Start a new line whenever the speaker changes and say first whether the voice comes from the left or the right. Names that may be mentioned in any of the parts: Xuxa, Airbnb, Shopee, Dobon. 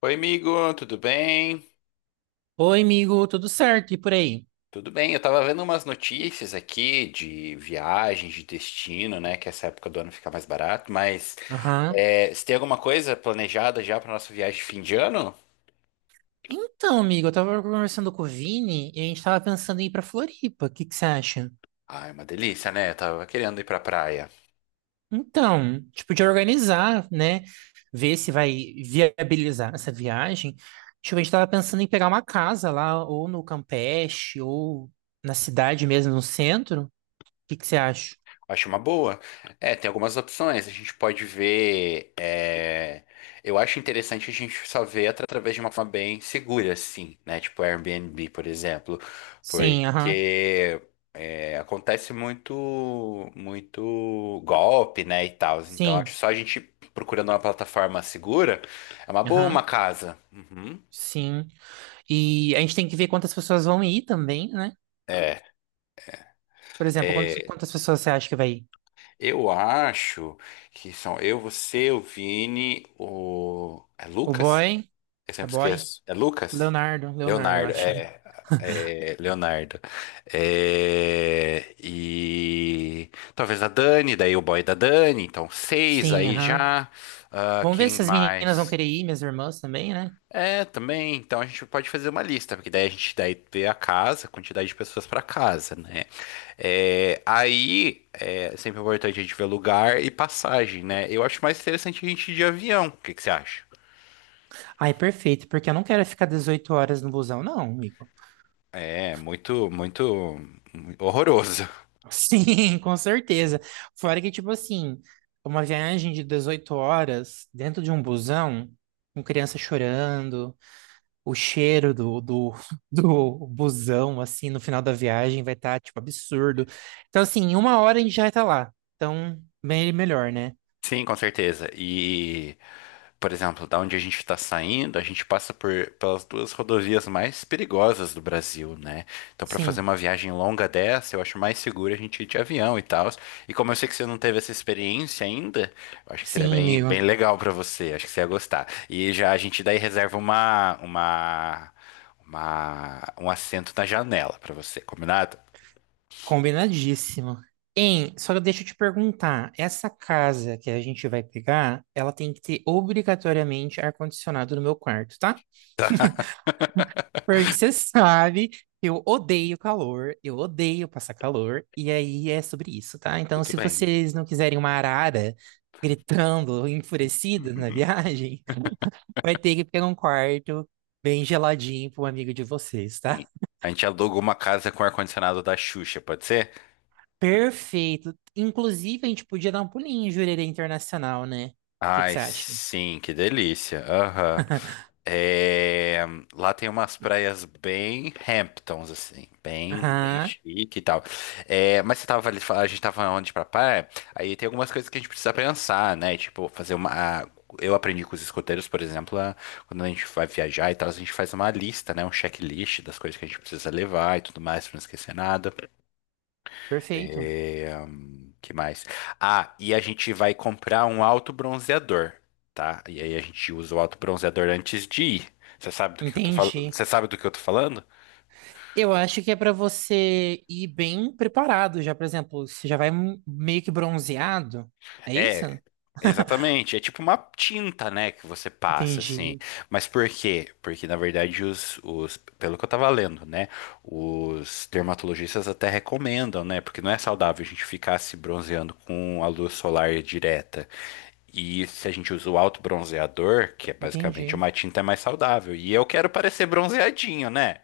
left: Oi, amigo, tudo bem?
right: Oi, amigo, tudo certo? E por aí?
left: Tudo bem, eu tava vendo umas notícias aqui de viagens, de destino, né? Que essa época do ano fica mais barato, mas
right: Aham.
left: você tem alguma coisa planejada já pra nossa viagem de fim de ano?
right: Então, amigo, eu tava conversando com o Vini e a gente tava pensando em ir pra Floripa. O que que você acha?
left: Ah, é uma delícia, né? Eu tava querendo ir pra praia.
right: Então, tipo, de organizar, né? Ver se vai viabilizar essa viagem. Tipo, a gente tava pensando em pegar uma casa lá, ou no Campeche, ou na cidade mesmo, no centro. O que que você acha?
left: Acho uma boa. É, tem algumas opções. A gente pode ver. Eu acho interessante a gente só ver através de uma forma bem segura, assim, né? Tipo Airbnb, por exemplo.
right: Sim, aham.
left: Porque. É, acontece muito golpe, né, e tal. Então, acho que
right: Sim,
left: só a gente procurando uma plataforma segura é uma boa uma
right: aham.
left: casa. Uhum.
right: Sim. E a gente tem que ver quantas pessoas vão ir também, né?
left: É,
right: Por exemplo, quantas,
left: é,
right: quantas pessoas você acha que vai ir?
left: eu acho que são eu, você, o Vini, o
right: O
left: Lucas?
right: boy?
left: Eu
right: É
left: sempre
right: boy?
left: esqueço. É Lucas?
right: Leonardo, Leonardo, eu
left: Leonardo,
right: acho.
left: é Leonardo. É, e talvez a Dani, daí o boy da Dani, então seis
right: Sim,
left: aí
right: aham.
left: já. Ah,
right: Vamos ver
left: quem
right: se as meninas vão
left: mais?
right: querer ir, minhas irmãs também, né?
left: É, também. Então a gente pode fazer uma lista, porque daí a gente daí vê a casa, a quantidade de pessoas para casa, né? É, aí é sempre importante a gente ver lugar e passagem, né? Eu acho mais interessante a gente ir de avião. O que que você acha?
right: Ai, perfeito, porque eu não quero ficar 18 horas no busão, não, amigo.
left: É muito horroroso.
right: Sim, com certeza. Fora que, tipo assim, uma viagem de 18 horas dentro de um busão, com criança chorando, o cheiro do busão, assim, no final da viagem vai estar, tipo, absurdo. Então, assim, em 1 hora a gente já vai estar lá. Então, bem melhor, né?
left: Sim, com certeza. E, por exemplo, da onde a gente está saindo, a gente passa por pelas duas rodovias mais perigosas do Brasil, né? Então, para fazer
right: Sim.
left: uma viagem longa dessa, eu acho mais seguro a gente ir de avião e tal. E como eu sei que você não teve essa experiência ainda, eu acho que seria
right: Sim, amigo.
left: bem legal para você. Acho que você ia gostar. E já a gente daí reserva um assento na janela para você, combinado?
right: Combinadíssimo. Hein, só deixa eu te perguntar, essa casa que a gente vai pegar, ela tem que ter obrigatoriamente ar-condicionado no meu quarto, tá? Porque você sabe que eu odeio calor, eu odeio passar calor, e aí é sobre isso, tá? Então,
left: Tudo
right: se
left: bem.
right: vocês não quiserem uma arara gritando, enfurecida na viagem, vai ter que pegar um quarto bem geladinho para um amigo de vocês, tá?
left: Sim. A gente alugou uma casa com ar-condicionado da Xuxa, pode ser?
right: Perfeito. Inclusive, a gente podia dar um pulinho em Jurerê Internacional, né? O que que
left: Ai,
right: você acha?
left: sim, que delícia. Aham. É, lá tem umas praias bem Hamptons, assim, bem
right: Aham,
left: chique e tal. É, mas você tava ali, a gente tava onde pra praia, aí tem algumas coisas que a gente precisa pensar, né? Tipo, fazer uma. a- Eu aprendi com os escoteiros, por exemplo, quando a gente vai viajar e tal, a gente faz uma lista, né? Um checklist das coisas que a gente precisa levar e tudo mais, pra não esquecer nada.
right: perfeito.
left: É, que mais? Ah, e a gente vai comprar um autobronzeador, tá? E aí a gente usa o autobronzeador antes de ir. Você sabe do que eu tô falando?
right: Entendi.
left: Você sabe do que eu tô falando?
right: Eu acho que é para você ir bem preparado já, por exemplo, você já vai meio que bronzeado. É isso?
left: É, exatamente. É tipo uma tinta, né, que você passa assim.
right: Entendi,
left: Mas por quê? Porque na verdade pelo que eu tava lendo, né, os dermatologistas até recomendam, né, porque não é saudável a gente ficar se bronzeando com a luz solar direta. E se a gente usa o alto bronzeador, que é basicamente
right: entendi.
left: uma tinta mais saudável. E eu quero parecer bronzeadinho, né?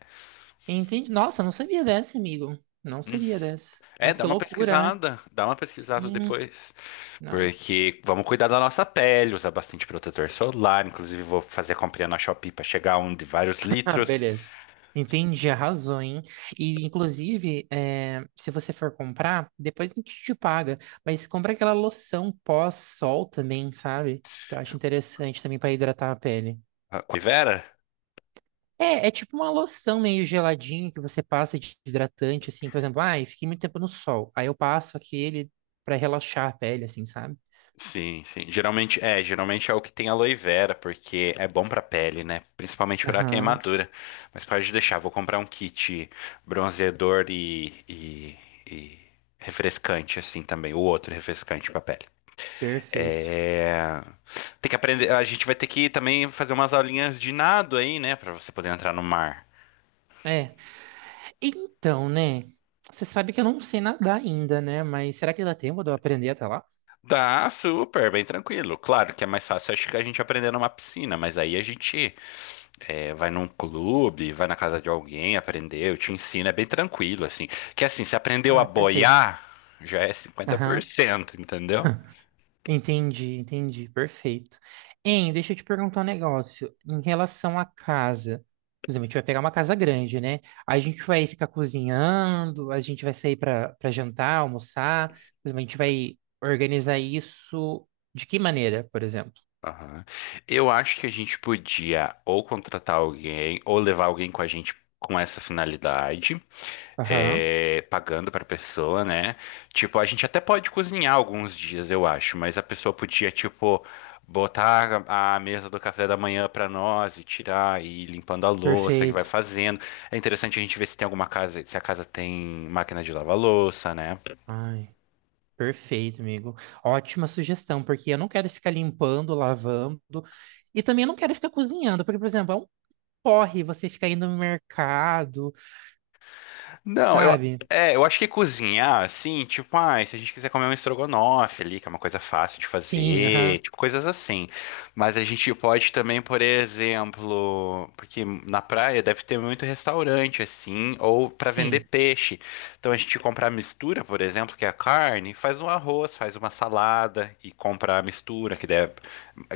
right: Entendi. Nossa, não sabia dessa, amigo. Não sabia dessa.
left: É,
right: Mas que loucura, né?
left: dá uma pesquisada
right: Sim,
left: depois.
right: não.
left: Porque vamos cuidar da nossa pele, usar bastante protetor solar. Inclusive, vou fazer a comprinha na Shopee pra chegar a um de vários
right: Ah,
left: litros.
right: beleza. Entendi, arrasou, hein? E, inclusive, é, se você for comprar, depois a gente te paga. Mas compra aquela loção pós-sol também, sabe? Que eu acho interessante também para hidratar a pele.
left: Ah, oi, Vera?
right: É, é tipo uma loção meio geladinha que você passa de hidratante, assim. Por exemplo, ai, fiquei muito tempo no sol. Aí eu passo aquele para relaxar a pele, assim, sabe?
left: Sim, sim. Geralmente é o que tem aloe vera, porque é bom pra pele, né? Principalmente pra
right: Aham,
left: queimadura. Mas pode deixar, vou comprar um kit bronzeador e refrescante assim também, o outro refrescante pra pele.
right: perfeito.
left: É... Tem que aprender, a gente vai ter que também fazer umas aulinhas de nado aí, né, pra você poder entrar no mar.
right: É, então, né? Você sabe que eu não sei nadar ainda, né? Mas será que dá tempo de eu aprender até lá?
left: Tá super, bem tranquilo. Claro que é mais fácil, acho que a gente aprender numa piscina, mas aí a gente vai num clube, vai na casa de alguém, aprendeu, te ensina, é bem tranquilo, assim. Que assim, se aprendeu a
right: Ah, perfeito.
left: boiar, já é cinquenta por
right: Aham.
left: cento entendeu?
right: Entendi, entendi. Perfeito. Hein, deixa eu te perguntar um negócio. Em relação à casa, por exemplo, a gente vai pegar uma casa grande, né? A gente vai ficar cozinhando, a gente vai sair para jantar, almoçar. Por exemplo, a gente vai organizar isso de que maneira, por exemplo?
left: Aham. Eu acho que a gente podia ou contratar alguém ou levar alguém com a gente com essa finalidade,
right: Aham.
left: pagando para pessoa, né? Tipo, a gente até pode cozinhar alguns dias, eu acho, mas a pessoa podia, tipo, botar a mesa do café da manhã para nós e tirar e ir limpando a louça que vai
right: Perfeito.
left: fazendo. É interessante a gente ver se tem alguma casa, se a casa tem máquina de lavar louça, né?
right: Ai, perfeito, amigo. Ótima sugestão, porque eu não quero ficar limpando, lavando. E também eu não quero ficar cozinhando, porque, por exemplo, é um corre, você fica indo no mercado,
left: Não, eu,
right: sabe?
left: é, eu acho que cozinhar, assim, tipo, ah, se a gente quiser comer um estrogonofe ali, que é uma coisa fácil de
right: Sim,
left: fazer,
right: aham,
left: tipo, coisas assim. Mas a gente pode também, por exemplo, porque na praia deve ter muito restaurante, assim, ou pra vender
right: sim,
left: peixe. Então a gente compra a mistura, por exemplo, que é a carne, faz um arroz, faz uma salada e compra a mistura,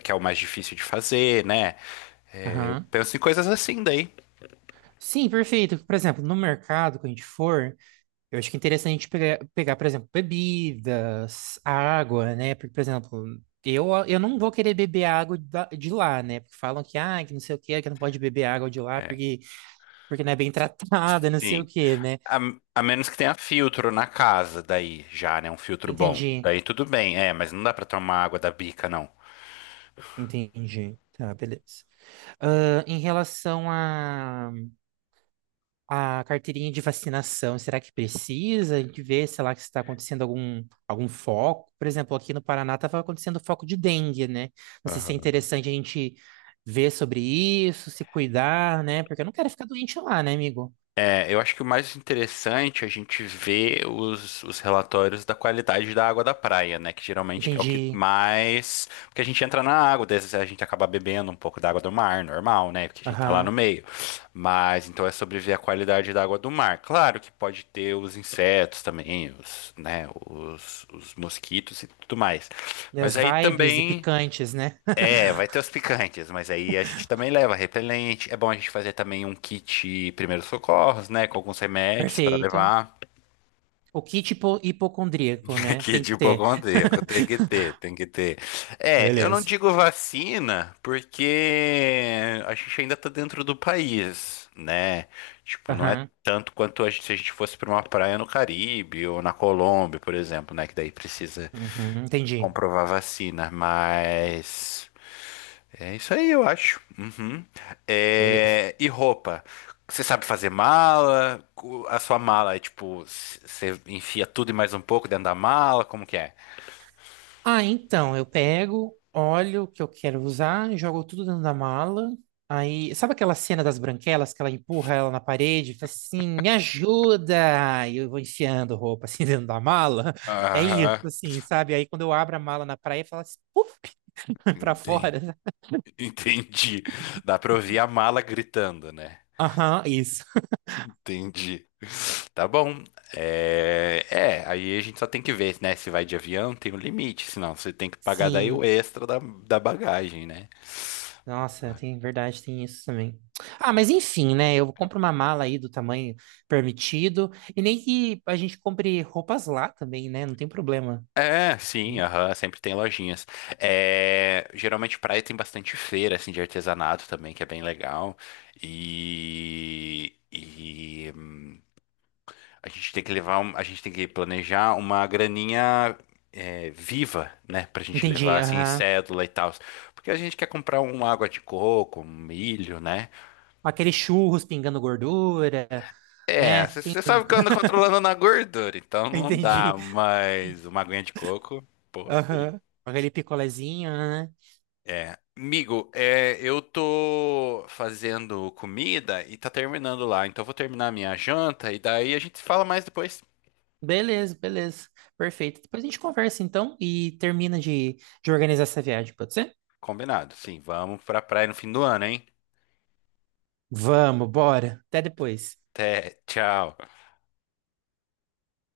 left: que é o mais difícil de fazer, né? É, eu
right: aham.
left: penso em coisas assim daí.
right: Sim, perfeito. Por exemplo, no mercado, quando a gente for, eu acho que é interessante a gente pegar, por exemplo, bebidas, água, né? Porque, por exemplo, eu não vou querer beber de lá, né? Porque falam que, ah, que não sei o quê, que não pode beber água de lá
left: É,
right: porque, porque não é bem tratada, não sei o
left: sim.
right: quê, né?
left: A, a menos que tenha filtro na casa, daí já, né? Um filtro bom.
right: Entendi,
left: Daí tudo bem, é, mas não dá pra tomar água da bica, não.
right: entendi. Tá, beleza. Ah, em relação a carteirinha de vacinação, será que precisa? A gente vê, sei lá, que está acontecendo algum foco. Por exemplo, aqui no Paraná estava acontecendo foco de dengue, né? Não sei se é interessante a gente ver sobre isso, se cuidar, né? Porque eu não quero ficar doente lá, né, amigo?
left: É, eu acho que o mais interessante é a gente ver os relatórios da qualidade da água da praia, né? Que geralmente é o que
right: Entendi.
left: mais. Porque a gente entra na água, daí às vezes a gente acaba bebendo um pouco da água do mar, normal, né? Porque a gente tá lá no
right: Aham.
left: meio. Mas então é sobre ver a qualidade da água do mar. Claro que pode ter os insetos também, os, né? Os mosquitos e tudo mais.
right: E
left: Mas
right: as
left: aí
right: vibes e
left: também.
right: picantes, né?
left: É, vai ter os picantes, mas aí a gente também leva repelente. É bom a gente fazer também um kit primeiros socorros, né? Com alguns remédios para
right: Perfeito.
left: levar.
right: O kit hipocondríaco, né?
left: Kit
right: Tem
left: de
right: que ter.
left: hipocondríaco, tem que ter, tem que ter. É, eu não
right: Beleza.
left: digo vacina, porque a gente ainda tá dentro do país, né? Tipo, não é
right: Aham.
left: tanto quanto se a gente fosse para uma praia no Caribe ou na Colômbia, por exemplo, né? Que daí precisa
right: Uhum. Entendi.
left: comprovar vacina, mas. É isso aí, eu acho. Uhum.
right: Beleza.
left: É, e roupa? Você sabe fazer mala? A sua mala é tipo, você enfia tudo e mais um pouco dentro da mala? Como que é?
right: Ah, então, eu pego, olho o que eu quero usar, jogo tudo dentro da mala. Aí, sabe aquela cena das branquelas que ela empurra ela na parede, e fala assim, me ajuda! E eu vou enfiando roupa assim dentro da mala. É isso,
left: Aham,
right: assim, sabe? Aí quando eu abro a mala na praia, fala assim, puf, pra
left: enten-
right: fora.
left: entendi. Dá pra ouvir a mala gritando, né?
right: Aham, isso.
left: Entendi. Tá bom. É... é, aí a gente só tem que ver, né? Se vai de avião, tem um limite, senão você tem que pagar daí o
right: Sim.
left: extra da bagagem, né?
right: Nossa, tem verdade, tem isso também. Ah, mas enfim, né? Eu compro uma mala aí do tamanho permitido. E nem que a gente compre roupas lá também, né? Não tem problema.
left: É, sim,
right: Uhum.
left: aham, sempre tem lojinhas. É, geralmente praia tem bastante feira assim de artesanato também, que é bem legal. E, e hum, a gente tem que levar, a gente tem que planejar uma graninha viva, né, pra gente
right: Entendi,
left: levar assim em
right: aham.
left: cédula e tal, porque a gente quer comprar uma água de coco, um milho, né?
right: Aqueles churros pingando gordura,
left: É,
right: né? Quem-
left: você sabe que eu ando controlando na gordura, então não dá,
right: Entendi.
left: mas uma aguinha de coco, pô, é
right: Aham. Aquele picolézinho, né?
left: É, amigo, é, eu tô fazendo comida e tá terminando lá, então eu vou terminar a minha janta e daí a gente se fala mais depois.
right: Beleza, beleza. Perfeito. Depois a gente conversa então e termina de organizar essa viagem, pode ser?
left: Combinado, sim, vamos pra praia no fim do ano, hein?
right: Vamos, bora. Até depois.
left: Até, tchau.